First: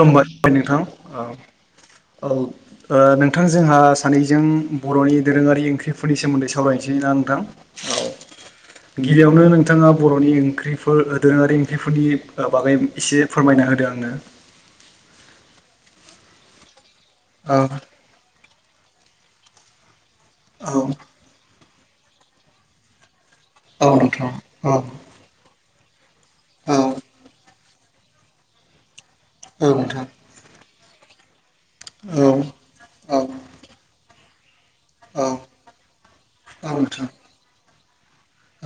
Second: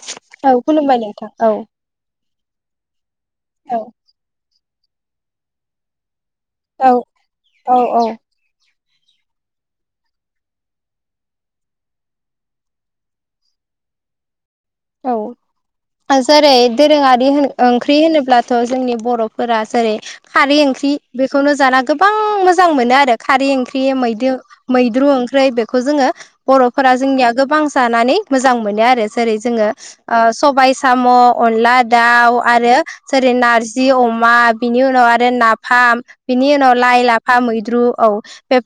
खुलुमबाय औ नोंथां खुलुमबाय औ ओ औ नोंथां औ जोंहा सानैजों बर'नि दोरोङारि ओंख्रिफोरनि सोमोन्दै औ सावरायनोसै ना नोंथां औ गिबियावनो नोंथाङा बर'नि ओंख्रिफोर ओ दोरोङारि ओंख्रिफोरनि बागै एसे फोरमायना होदों आं नो औ जेरै दोरोङारि औ ओंख्रि होनोब्लाथ' जोंनि बर' फोर जेरै खारै औ ओंख्रि बेखौनो जाना गोबां मोजां मोनो आरो। खारै ओंख्रि औ मैद नोंथां औ मैद्रु ओंख्रि बेखौ जोङो औ बर'फोरा जोंनिया गोबां जानानै मोजां मोनो आरो जेरै औ जोङो ओ नोंथां सबाय साम' अनला औ दाउ आरो औ जेरै नारजि अमा बिनि उनाव औ आरो नाफाम बिनि औ नोंथां औ उनाव लाइ नोंथां लाफा मैद्रु औ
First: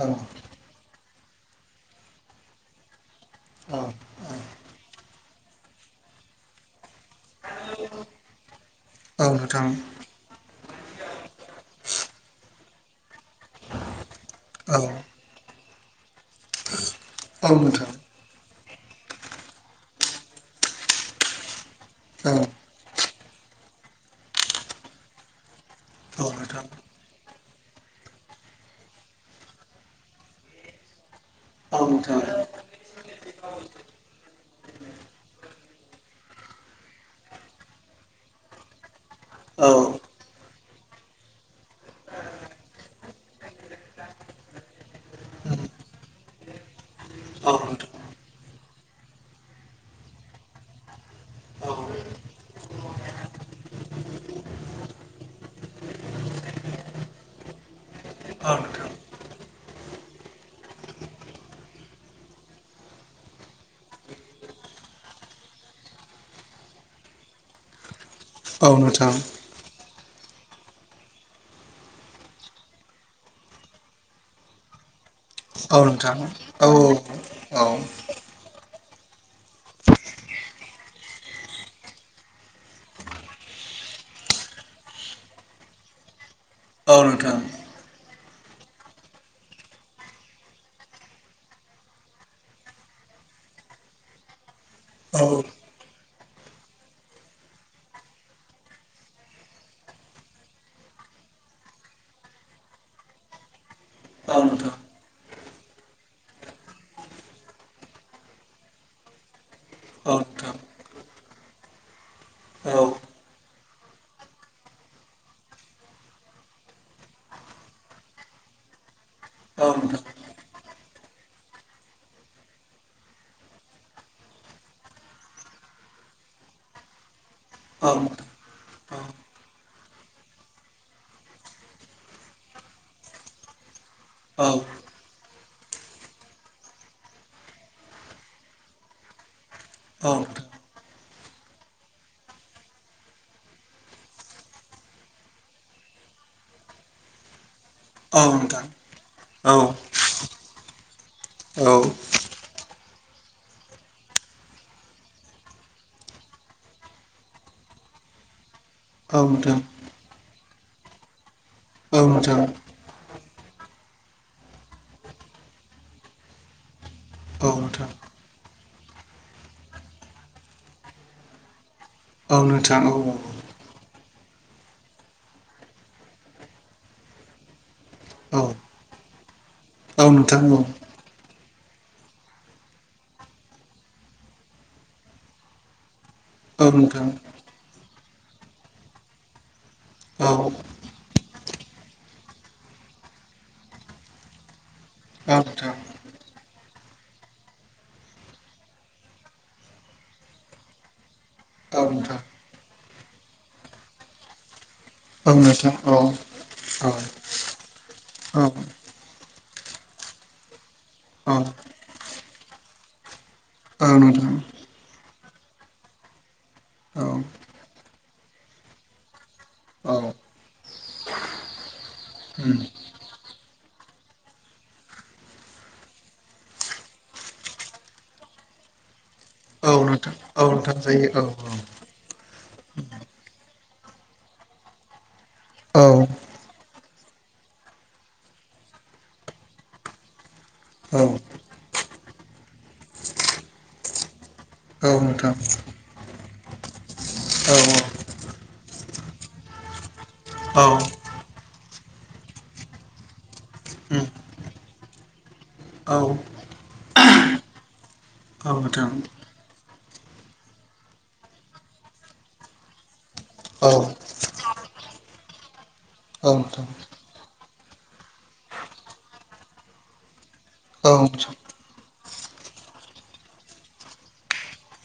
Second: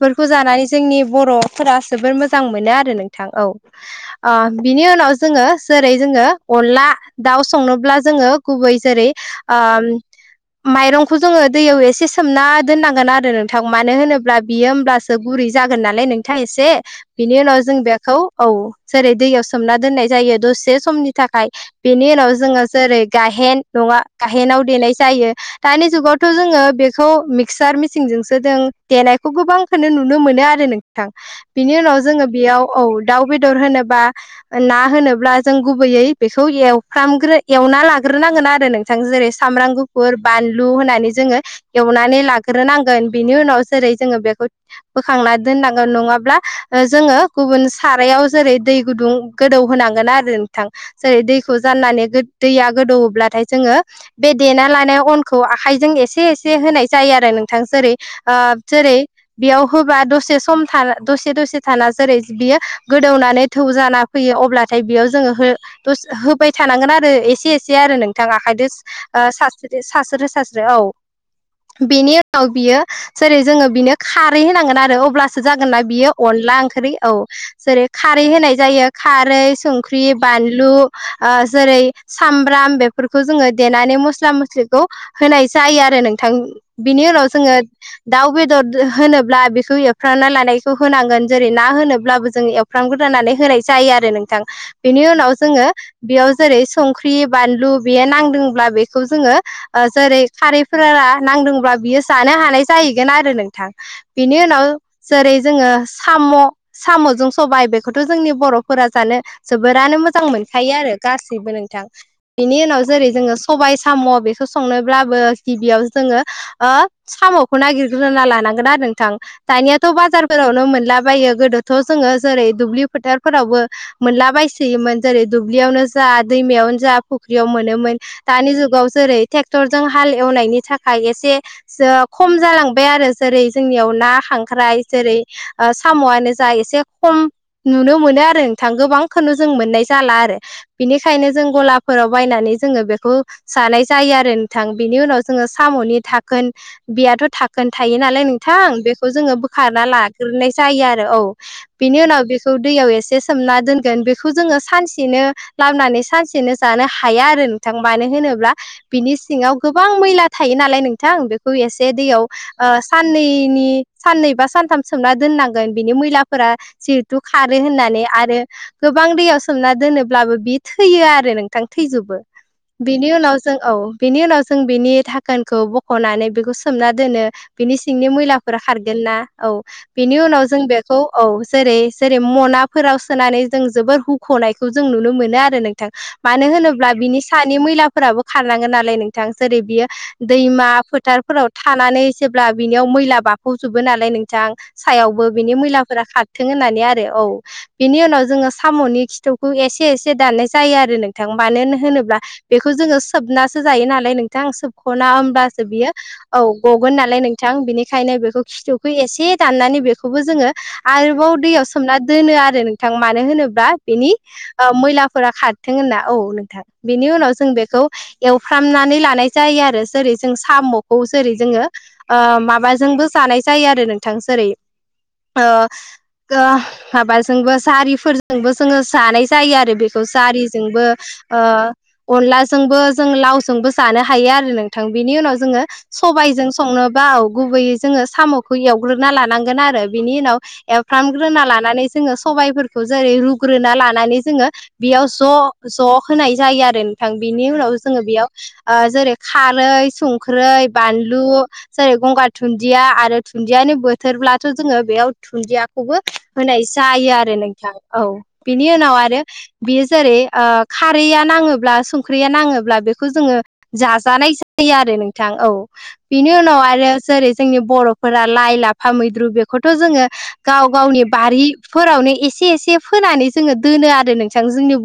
औ नोंथां औ जानानै जोंनि बर'फोरा जोबोर मोजां मोनो आरो नों थां औ बिनि उनाव जोङो जेरै जोङो अनला दाउ संनोब्ला जोङो गुबै जेरै औ नोंथां ओ माइरंखौ जोङो दैयाव एसे सोमना दोननांगोन आरो नोंथां मानो होनोब्ला बियो होमब्लासो बुरै जागोन नालाय नों थां एसे बिनि उनाव जों बेखौ औ जेरै दैयाव सोमना दोननाय जायो दसे बे समनि थाखाय बेनि उनाव जोङो जेरै गाहेन नङा गायेनाव देनाय जायो। दानि जुगावथ' औ नोंथां औ जोङो नोंथां बेखौ मिक्सार मिसिनजोंसो जों देनायखौ गोबांखौो नुनो मोनो आरो नोंथां। बिनि उनाव जोङो बेयाव औ दाउ बेदर होनोबा ना होनोब्ला जों गुबैयै बेखौ एवफ्राम गुबैयै एवना लाग्रोनांगोन आरो नों जेरै सामब्राम गुफुर बानलु लु होनानै जोङो एवनानै लाग्रोनांगोन बिनि उनाव जेरै जोङो बेखौ बोखांना दोननांगोन नङाब्ला जोङो गुबुन सारायाव जेरै दै गुदुं गोदौ होनांगोन आरो नोंथां जेरै दैखौ औ जाननानै दैया गोदौवोब्लाथाय जोङो बे देना लानायाव अनखौ आखाइजों एसे एसे होनाय जायो आरो नोंथां जेरै औ नोंथां जेरै बेयाव होबा दसे दसे सम दसे दसे थाना जेरै बियो गोदौनानै थौ जाना फैयो अब्लाथाय बेयाव जो होबाय थानांगोन आरो एसे एसे आरो नोंथां। नोंथांङाहाय औ नोंथां आखायदो सास्रो सास्रो औ बेनि उनाव बियो जेरै जोङो बिनो खारै होनांगोन आरो अब्ला औ जागोनना बियो नोंथां अनला ओंख्रि औ औ जेरै खारै होनाय जायो खारै संख्रि बानलु जेरै सामब्राम बेफोरखौ जोङो देनानै मस्ला मस्लिखौ होनाय जायो आरो नोंथां औ बिनि उनाव नोंथां जोङो दाउ बेदर होनोब्ला बेखौ एवफ्रामना लानायखौ होनांगोन जेरै ना होनोब्लाबो जों एवफ्रामग्रोनानै होनाय जायो आरो नोंथां बेनि औ उनाव जोङो बेयाव जेरै संख्रि बानलु बेयो नांदोंब्ला बेखौ जोङो जेरै खारैफोरा नांदोंब्ला बियो जानो हानाय जाहैगोन आरो नोंथां औ बेनि उनाव नोंथां जेरै जोङो साम' साम'जों सबाय बेखौथ' जोंनि बर'फोरा जानो जोबोरानो औ मोजां नोंथां मोनखायो आरो गासैबो नोंथां बेनि औ उनाव जेरै जोङो सबाय साम' बेखौ संनोब्लाबो गिबियाव जोङो साम'खौ नागिरग्रोना लानांगोन आरो नोंथां औ दानियाथ' नोंथां बाजारफोरावनो मोनलाबायो गोदोथ' जोङो जेरै दुब्लि फोथारफोरावबो मोनला बायसोयोमोन जेरै दुब्लियावनो जा दैमायावनो जा फुख्रियाव औ मोनोमोन नोंथां दानि जुगाव जेरै ट्रेक्टर जों हाल एवनायनि थाखाय एसे खम जालांबाय आरो जेरै जोंनियाव ना औ खांख्राय जेरै ओ साम'आनो जा एसे खम नुनो मोनो आरो गोबांखौनो जों मोननाय औ जाला आरो नोंथां बिनिखायनो जों गलाफोराव बायनानै जोङो बेखौ जनाय जायो आरो नोंथां बिनि उनाव जोङो साम' नि थाखोन बेयाथ' थाखोन थायो नालाय नोंथां बेखौ जोङो बोखारना औ ला गोरनाय जायो आरो औ बिनि उनाव बेखौ दैयाव एसे सोमना दोनगोन बेखौ जोङो सानसेनो लाबोनानै सानसेनो जानो हाया आरो नोंथां मानो होनो ब्ला बिनि औ सिङाव नोंथां गोबां मैला थायो नालाय नोंथां बेखौ एसे औ नोंथां औ नोंथां औ नोंथां औ नोंथां औ नोंथां औ नोंथां औ नोंथां औ नोंथां औ नोंथां औ दैयाव ओ नोंथां साननै दैनि साननै बा सानथाम सोमना दोननांगोन बिनि मैलाफोरा जिहेथु औ खारो नोंथां होननानै आ ओ गोबां दैयाव सोमना दोनोब्लाबो बे थैयो आरो नोंथां थैजोबो बिनि उनाव जों औ बेनि उनाव जों बिनि थाखोनखौ बख'नानै बेखौ सोमना दोनो बिनि सिंनि मैलाफोरा खारगोन ना औ बिनि उनाव जों बेखौ औ जेरै जेरै मनाफोराव सो सोनानै जों जोबोर हुख'नायखौ जों नुनो मोनो आरो नोंथां मानो होनोब्ला बिनि सानि मैला फोराबो खारलांगोन नालाय नोंथां जेरै बियो दैमा फोथारफोराव थानानै जेब्ला बियाव मैला बाफ'बजोबो नालाय नोंथां सायावबो बिनि मैलाफोरा खारथों होननानै आरो औ बेनि उनाव जोङो साम'नि खिथौखौ एसे एसे दाननाय जायो आरो नोंथां मानो होनोब्ला बेखौ जोङो सोबनासो जायो नालाय नोंथां सोब खना होमबासो बियो औ गगोन नालाय नोंथां बिनिखायनो बेखौ खिथौखौ एसे दाननानै बेखौबो जोङो आरोबाव दैयाव सोमना दोनो आरो नों थां मानो होनोबा बेनि मैलाफोरा खारथों होनना औ नोंथां बेनि उनाव जों बेखौ औ एवफ्रामनानै लानाय जायो आरो जेरै जों साम'खौ जेरै जोंङो ओ माबा जोंबो जानाय जायो आरो नोंथां जेरै ओ गा माबाजोंबो जारिफोरजोंबो जोङो जानाय जायो आरो बेखौ जारिजोंबो जायो औ औ ओ अनलाजोंबो जों लावजोंबो जानो हायो आरो नोंथां बिनि उनाव जोङो औ सबायजों संनोबा औ गुबैयै जोङो साम'खौ एवग्रोना लानांगोन आरो बिनि उनाव औ एवफ्रामग्रोना लानानै जोङो सबायफोरखौ जेरै रुग्रोना लानानै जोङो औ बेयाव नोंथां ज' ज' होनाय जायो आरो नोंथां बे बेनि औ उनाव जोङो बेयाव ओ जेरै खारै औ संख्रै बानलु जेरै गंगार दुनदिया आरो दुन्दियानि उम बोथोरब्लाथ' जोङो बेयाव दुन्दियाखौबो औ होनाय जायो आरो नोंथां औ बिनि उनाव आरो बियो जेरै ओ खारैया नाङोब्ला सं ख्रिया नाङोब्ला बेखौ जोङो औ जाजानाय जायो आरो नोंथां औ बेनि औ उनाव नोंथां आरो जेरै जोंनि बर'फोरा लाइ लाफा मैद्रु बेखौथ' जोङो गाव औ गावनि नोंथां बारि फोरावनो एसे एसे फोनानै जोङो दोनो आरो नोंथां जोंनि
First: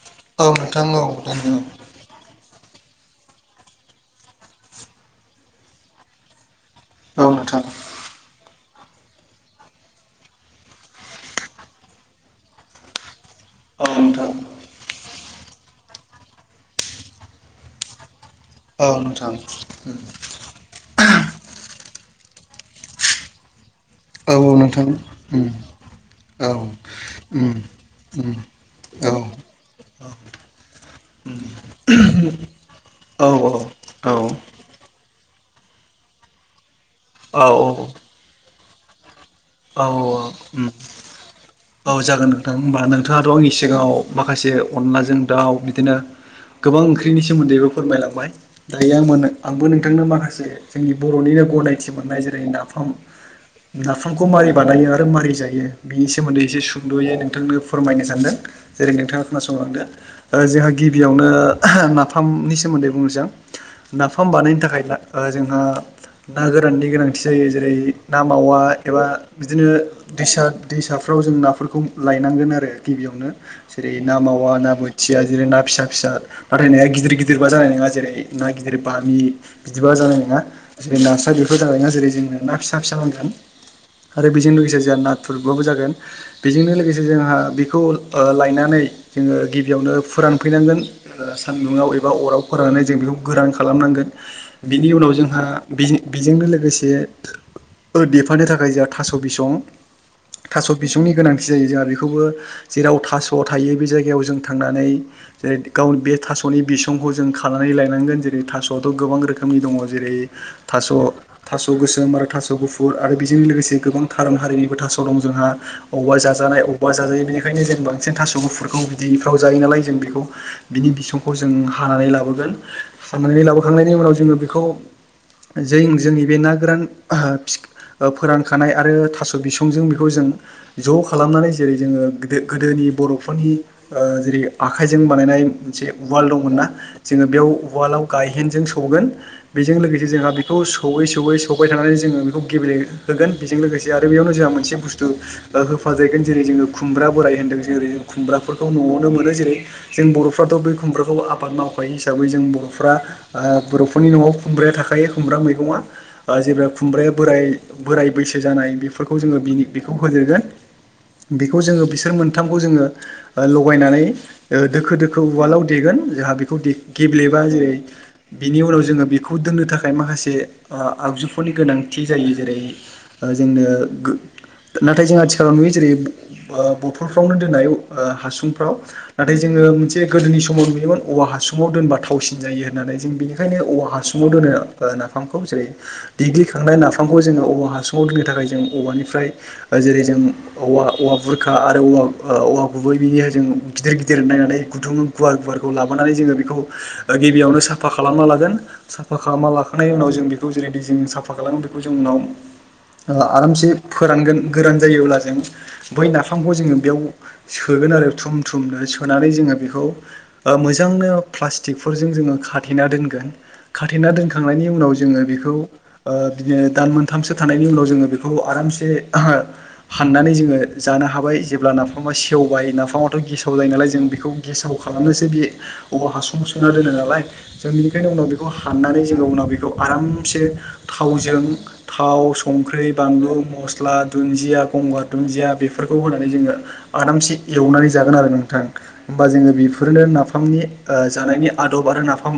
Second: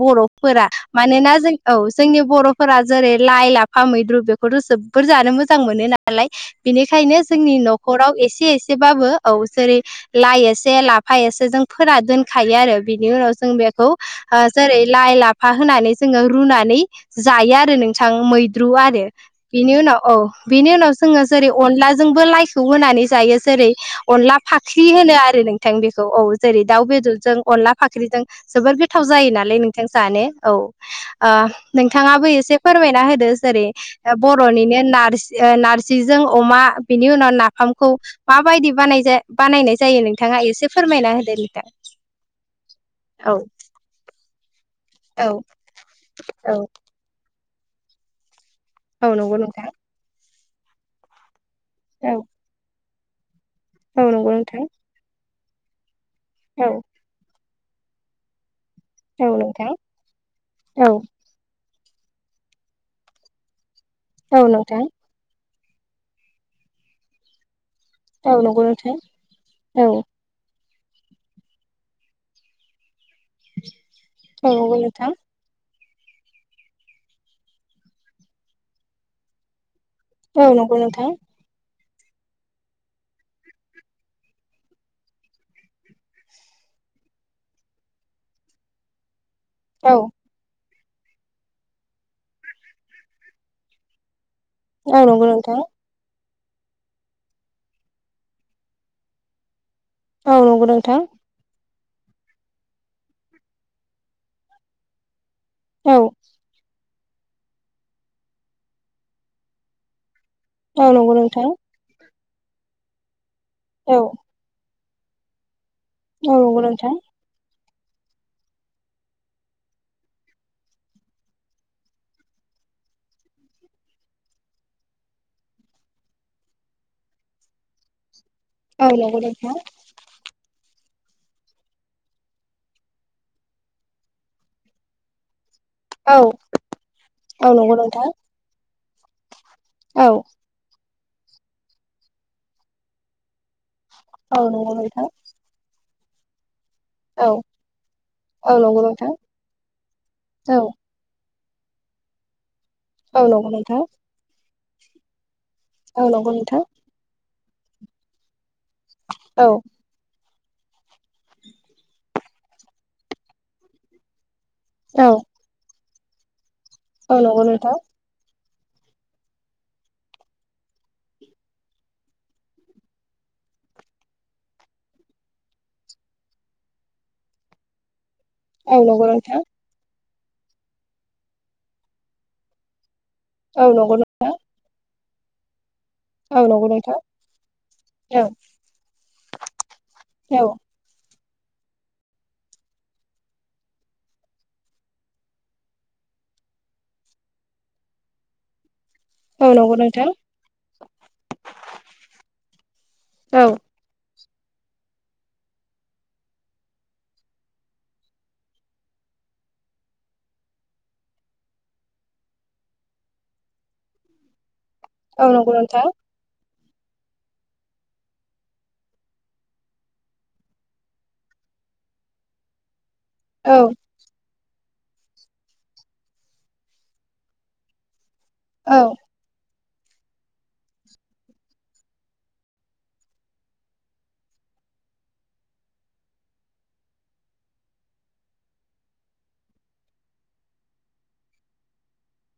औ बर'फोरा नोंथां औ मानोना नोंथां जों औ औ जोंनि बर'फोरा जेरै लाइ लाफा मैद्रु बेखौथ' जोबोर जानो मोजां मोनो नालाय बे निखायनो जोंनि नोंथां न'खराव एसे एसेबाबो औ जेरै लाइ एसे लाफा एसे जों फोनानै दोनखायो आरो बिनि उनाव जों बेखौ औ ओ जेरै लाइ लाफा होनानै जोङो रुनानै जायो आरो नोंथां मैद्रु आरो नोंथां औ नोंथां बिनि उनाव औ बेनि उनाव जोङो जेरै अर अनलाजोंबो लाइखौ होनानै जायो जेरै औ अनला फाख्रि नोंथां होनो आरो उम नोंथां बेखौ औ जेरै दाउ बेदरजों उम अनला फाख्रिजों उम जोबोर गोथाव औ जायो नालाय नोंथां‌ जानो औ ओ नोंथाङाबो एसे फोरमायना औ होदो जेरै औ बर'निनो नारजि ओ नारजिजों अ अमा बिनि उनाव औ नाफामखौ मा बायदि बानाय जा बानायनाय औ जायो नोंथाङा एसे उम फोरमायना हो औ जागोन नोंथां होमबा नोंथाङाथ' नोंथां औ आंनि सिगाङाव माखासे अनलाजों औ दाउ बिदिनो औ गोबां ओंख्रिनि सोमोन्दैबो फोरमायलांबाय दायो आं औ मोनो नंगौ नोंथां आंबो नोंथांनो माखासे जोंनि बर'निनो गनायथि औ मोननाय जेरै नाफाम औ नाफामखौ नंगौ मारै नोंथां बानायो आरो मारै जायो बिनि सोमोन्दै एसे औ सुंद'यै नोंथांनो फोरमायनो सानदों जेरै नोंथाङा औ नोंथां खोनासंलांदो ओ जोंहा औ गिबियावनो ओहोम नाफामनि सोमोन्दै बुंनोसै आं नाफाम औ बानायनो थाखाय नोंथां ओ जों ओ ना गोराननि गोनांथि जायो जेरै ना औ मावा नंगौ नोंथां एबा बिदिनो औ दैसा दैसाफ्राव जों नाफोरखौ लायनांगोन आरो गिबियावनो जेरै ना औ मावा ना नंगौ नोंथां बोथिया जेरै ना फिसा फिसा नाथाय नाया गिदिर गिदिर बा जानाय नङा जेरै ना गिदिर बामि बिदिबा जानाय नङा औ नंगौ जेरै नोंथां नास्राय बेफोर जानाय नङा। जेरै जोंनो ना फिसा फिसा नांगोन आरो बेजों लोगोसे जों नाथुरबाबो जागोन। बेजोंनो लोगोसे जोंहा बेखौ लायनानै जोङो गिबियावनो औ फोरानफैनांगोन। ओ सान्दुङाव एबा अराव फोराननानै जों बेखौ गोरान खालामनांगोन। बिनि औ उनाव नंगौ जोंहा नोंथां बि बेजोंनो लोगोसे देफानो थाखाय जोंहा थास' बिसं औ नंगौ थास' नोंथां बिसंनि गोनांथि जायो जोंहा बेखौबो जेराव थास' थायो बे जायगायाव जों थांनानै जेरै गाव औ बे थास'नि बिसंखौ जों खानानै लायनांगोन जेरै थास'वाथ' गोबां रोखोमनि दङ जेरै औ नंगौ नोंथां थास' गोसोम आरो थास' गुफुर आरो बेजों लोगोसे औ गोबां थारुन हारिनिबो थास' दं जोंहा अबेबा औ नंगौ जाजानाय अबेबा नोंथां जाजायो बेनिखायनो जों बांसिन थास' गुफुरखौ बिदिफ्राव जायो नालाय जों बेखौ बिनि बिसंखौ जों हानानै लाबोगोन। हानानै लाबोखांनायनि उनाव जों बेखौ जों जोंनि बे ना गोरान। फोरानखानाय औ आरो नंगौ थास' नोंथां बिसंजों बेखौ जों ज' खालामनानै जेरै जोङो गोदोनि बर'फोरनि जेरै आखाइजों बानायनाय मोनसे औ उवाल दंमोनना जोङो बेयाव औ नंगौ उवालाव नोंथां गायहेनजों सौगोन बेजों लोगोसे औ जोंहा बेखौ सौवै सौवै सौबाय थानानै जोङो बेखौ गेब्लेहोगोन बेजों लोगोसे आरो बेयावनो औ जोंहा नंगौ मोनसे बुस्थु नोंथां होफादेरगोन जेरै जोङो खुमब्रा औ बोराय होनदों जेरै औ नंगौ नोंथां औ खुमब्राफोरखौ नंगौ न'वावनो नोंथां मोनो जेरै जों बर'फ्राथ' बे खुमब्राखौ आ आबाद मावफायो हिसाबै जों बर' बर'फ्रा ओ बर'फोरनि न'वाव खुमब्राया थाखायो खुमब्रा मैगङा औ नंगौ जे नोंथां खुमब्राया बोराय बोराय बैसो जानाय बेफोरखौ जोङो औ बिनि बेखौ बेखौ जोङो बिसोर मोनथामखौ जोङो लगायनानै ओ दोखो औ दोखो उवालाव देगोन जोंहा बेखौ औ गेब्लेबा नंगौ जेरै नोंथां बिनि उनाव जोङो बेखौ दोननो थाखाय माखासे आगजुफोरनि गोनांथि जायो जेरै जोंनो नाथाय जों आथिखालाव नुयो जेरै बथलफ्रावनो दोननाय हासुंफ्राव औ नंगौ नोंथां नाथाय जोङो मोनसे गोदोनि समाव नुयोमोन औवा हासुंआव दोनबा थावसिन जायो होननानै जों बेनिखायनो औ औवा नंगौ हासुङाव नोंथां दोनो नाफामखौ जेरै- औ नंगौ देग्लिखांनाय नोंथां नाफामखौ जोङो औवा हासुङाव औ दोननो थाखाय जों औवानिफ्राय जेरै जों औ औवा औवा बुरखा आरो औवा औवा गुबै बिनिजों गिदिर गिदिर नायनानै गुदुंङ गुवार गुवारखौ लाबोन जों बेखौ गिबियावनो साफा खालामना लागोन। साफा औ खालामना नंगौ लाखांनायनि नोंथां उनाव जों बेखौ जेरैदि जों साफा खालामो बेखौ जों उनाव औ आरामसे गोरान जायोब्ला जों बै नाफामखौ जोङो बेयाव सोगोन आरो थुम थुमनो होनानै जोङो बेखौ मोजांनो प्लास्टिकफोरजों जोङो खाथेना दोनगोन। खाथेना दोनखांनायनि उनाव उनाव जोङो औ नंगौ बेखौ नोंथां बिदिनो दान मोनथामसो थानायनि उनाव जों बेखौ आराम हाननानै जोङो जानो हाबाय जेब्ला नाफामा सेवबाय नाफाम दाथ' गेसाव जायो औ नालाय जों बेखौ गेसाव खालामनोसो बे औवा हासुंआव सोना दोनो नालाय जोंनि बेखायनि उनाव बेखौ औ हाननानै जोङो उनाव बेखौ आरामसे थावजों थाव संख्रि बानलु मस्ला मस्ला दुन्दिया गंगार दुन्दिया बेफोरखौ होनानै जोङो आरामसे एवनानै जागोन आरो नोंथां। होमबा जोङो बेफोरनो नाफामनि जानायनि आदब आरो नाफाम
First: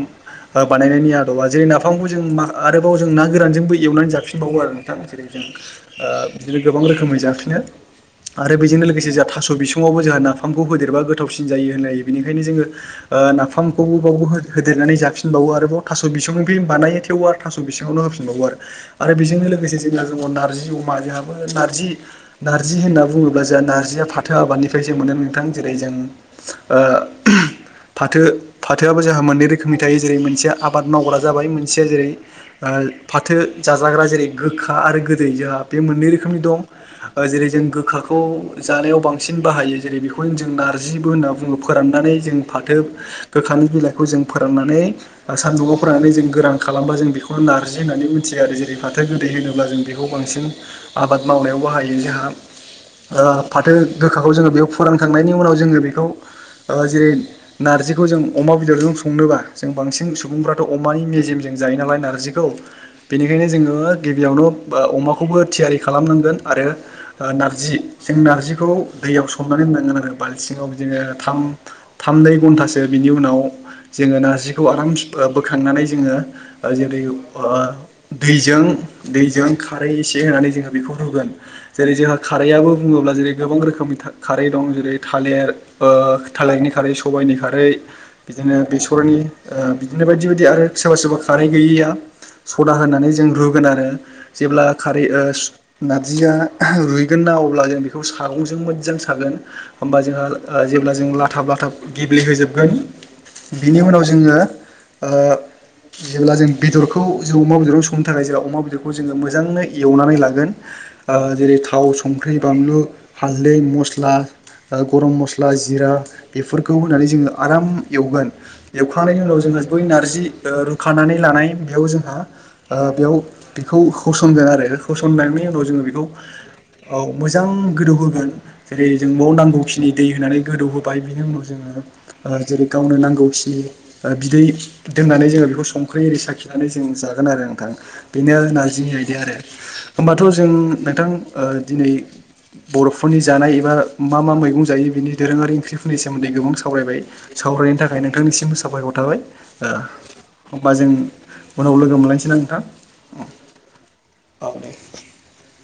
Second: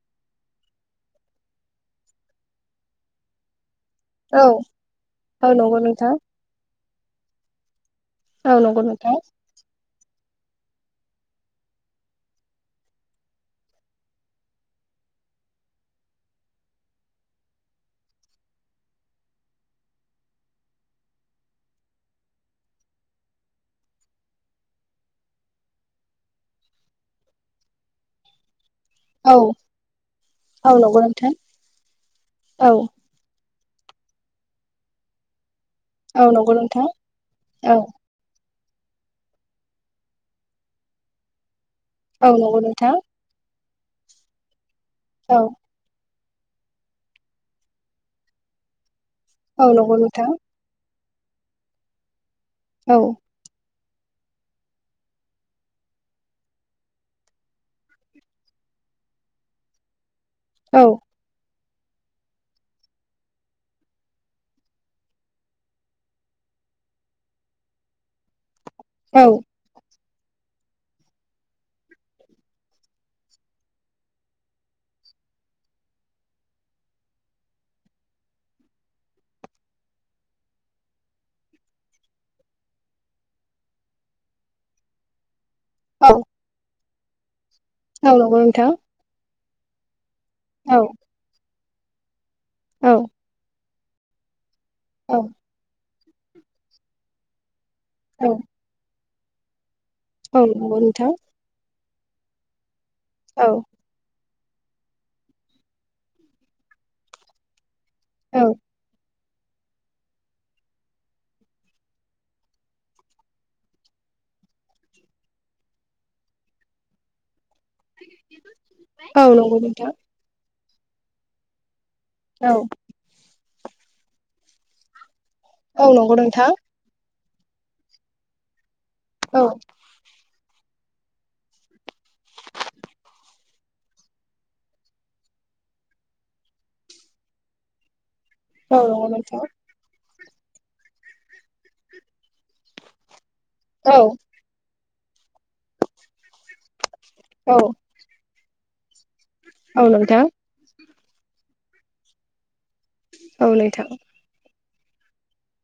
ह बानायनायनि आदबा जेरै नाफामखौ जों आरोबाव जों ना गोरानजों बै एवनानै औ जाफिनबावो आरो नोंथां जेरै जों औ नंगौ नोंथां बिदिनो गोबां रोखोमै जाफिनो औ आरो बेजों नंगौ लोगोसे नोंथां जोंहा थास' बिसङावबो जों नाफाम नाफामखौ होदेरबा गोथावसिन जायो होनायो बेनिखाय जो नाफामखौ बावबो होदेरनानै जाफिनबाव आरोबाव थ' बिसं बानायोेव आरो थ' बिावनो होफिनबावो आरो बेजोंनो लोगोसे नारजि नारजि नारजि होनना बुङोब्ला जों नारजिया फाथो आबादनिफ्रायसो मोनो नोंथां जेरै जों जों फाथो फाथोआबो जोंहा औ मोननै रोखोमनि थायो जेरै मोनसेया औ आबाद नंगौ मावग्रा नोंथां जाबाय मोनसेया जेरै औ फाथो जाजाग्रा जेरै गोखा आरो गोदै जोहाब बे मोननै औ रोखोमनि नंगौ दं नोंथां जेरै जों औ गोखाखौ जानायाव बांसिन बाहायो जेरै बेखौनो जों नारजिबो होनना बुङो फोराननानै औ जों नंगौ फाथो नोंथां गोखानि बिलाइखौ जों फोराननानै औ सानदुंङाव फोराननानै जों गोरान खालामबा जों बेखौनो नारजि होननानै मिथियो आरो जेरै फाथो गोदै औ होनोब्ला जों नंगौ बेखौ नोंथां बांसिन आबाद मावनायाव बाहायो जोंहा औ फाथो गोखाखौ जोङो बेयाव फुरानखांनायनि उनाव जोङो बेखौ जेरै नारजिखौ जों अमा बेदरजों संनो जों बांसिन स सुबुंफ्राथ' औ अमानि मेजेमजों जायो नालाय नारजिखौ बेनिखायनो जोङो गिबियावनो अमाखौ थियारि खालामनोन आरो नारजि बेखौ औ दैयाव संनानै होनो नांगोन आरो बाल्थिङाव जोङो थाम थाम नै घन्टासो बिनि उनाव जोङो नारजिखौ आराम बोखांनानै जोङो जेरै दैजों दैजों खारै एसे होनानै जों बेखौ रुोगोन जेरै जोंहा खारैबो बुङोब्ला जेरै गोबां रोखोमनि खारै दं। ओरै थालिर औ थालिरनि खारै सबायाइनि खारै औ नंगौ बिदिनो नोंथां बेसरनि बेनो बायदि बायदि आरो औ सोरबा सोरबा खारै गैयियाव सदा औ होनानै जों रुगोन आरो जेब्ला खारै औ नारजिया रुइगोन ना अब्ला जों बेखौ सागंजों मोजां सागोन। होमबा औ जोंहा नंगौ जेब्ला जों नोंथां औ लाथाब लाथाब गेब्लेहोजोबगोन बिनि उनाव जोङो जेब्ला जों बेदरखौ जों अमा बेदर संनो थाखाय जेब्ला अमा औ बेदरखौ जो मोजां एवनानै लागोन जेरै थाव संख्रि बानलु हालदै मस्ला गरम मस्ला जिरा बेफोरखौ होनानै जोङो आराम एवगोन एवखांनायनि औ उनाव नंगौ जोङो बय नोंथां नारजि रुखानानै लानाय बेयाव जों ओ औ बेयाव बिखौ होसनगोन‌ आरो। संनायनि उनाव जोङो औ बेखौ नंगौ नोंथां औ मोजां गोदौहोगोन। जेरै जोंबाव औ नांगौखिनि दै होनानै गोदौहोब बाय बिनि उनाव जोङो ओ जेरै गावनो नांगौखिनि बिदै दोननानै जोङो बेखौ सं संख्रि एरि साखिनानै जों जागोन आरो नोंथां बेनो औ नारजिनि नंगौ नोंथां आयदाया आरो। होमबाथ' जों नोंथां ओ दिनै। बर'फोरनि जानाय एबा औ मा मा मैगं जायो बिनि दोरोङारि ओंख्रिफोरनि सोमोन्दै गोबां सावरायबाय औ सावरायनायनि थाखाय नोंथांनिसिम साबायखर थाबाय। औ नोंथां ओ अब्ला जों उनाव लोगो मोनलायनोसै ना नोंथां। औ नोंथां। [inaudible]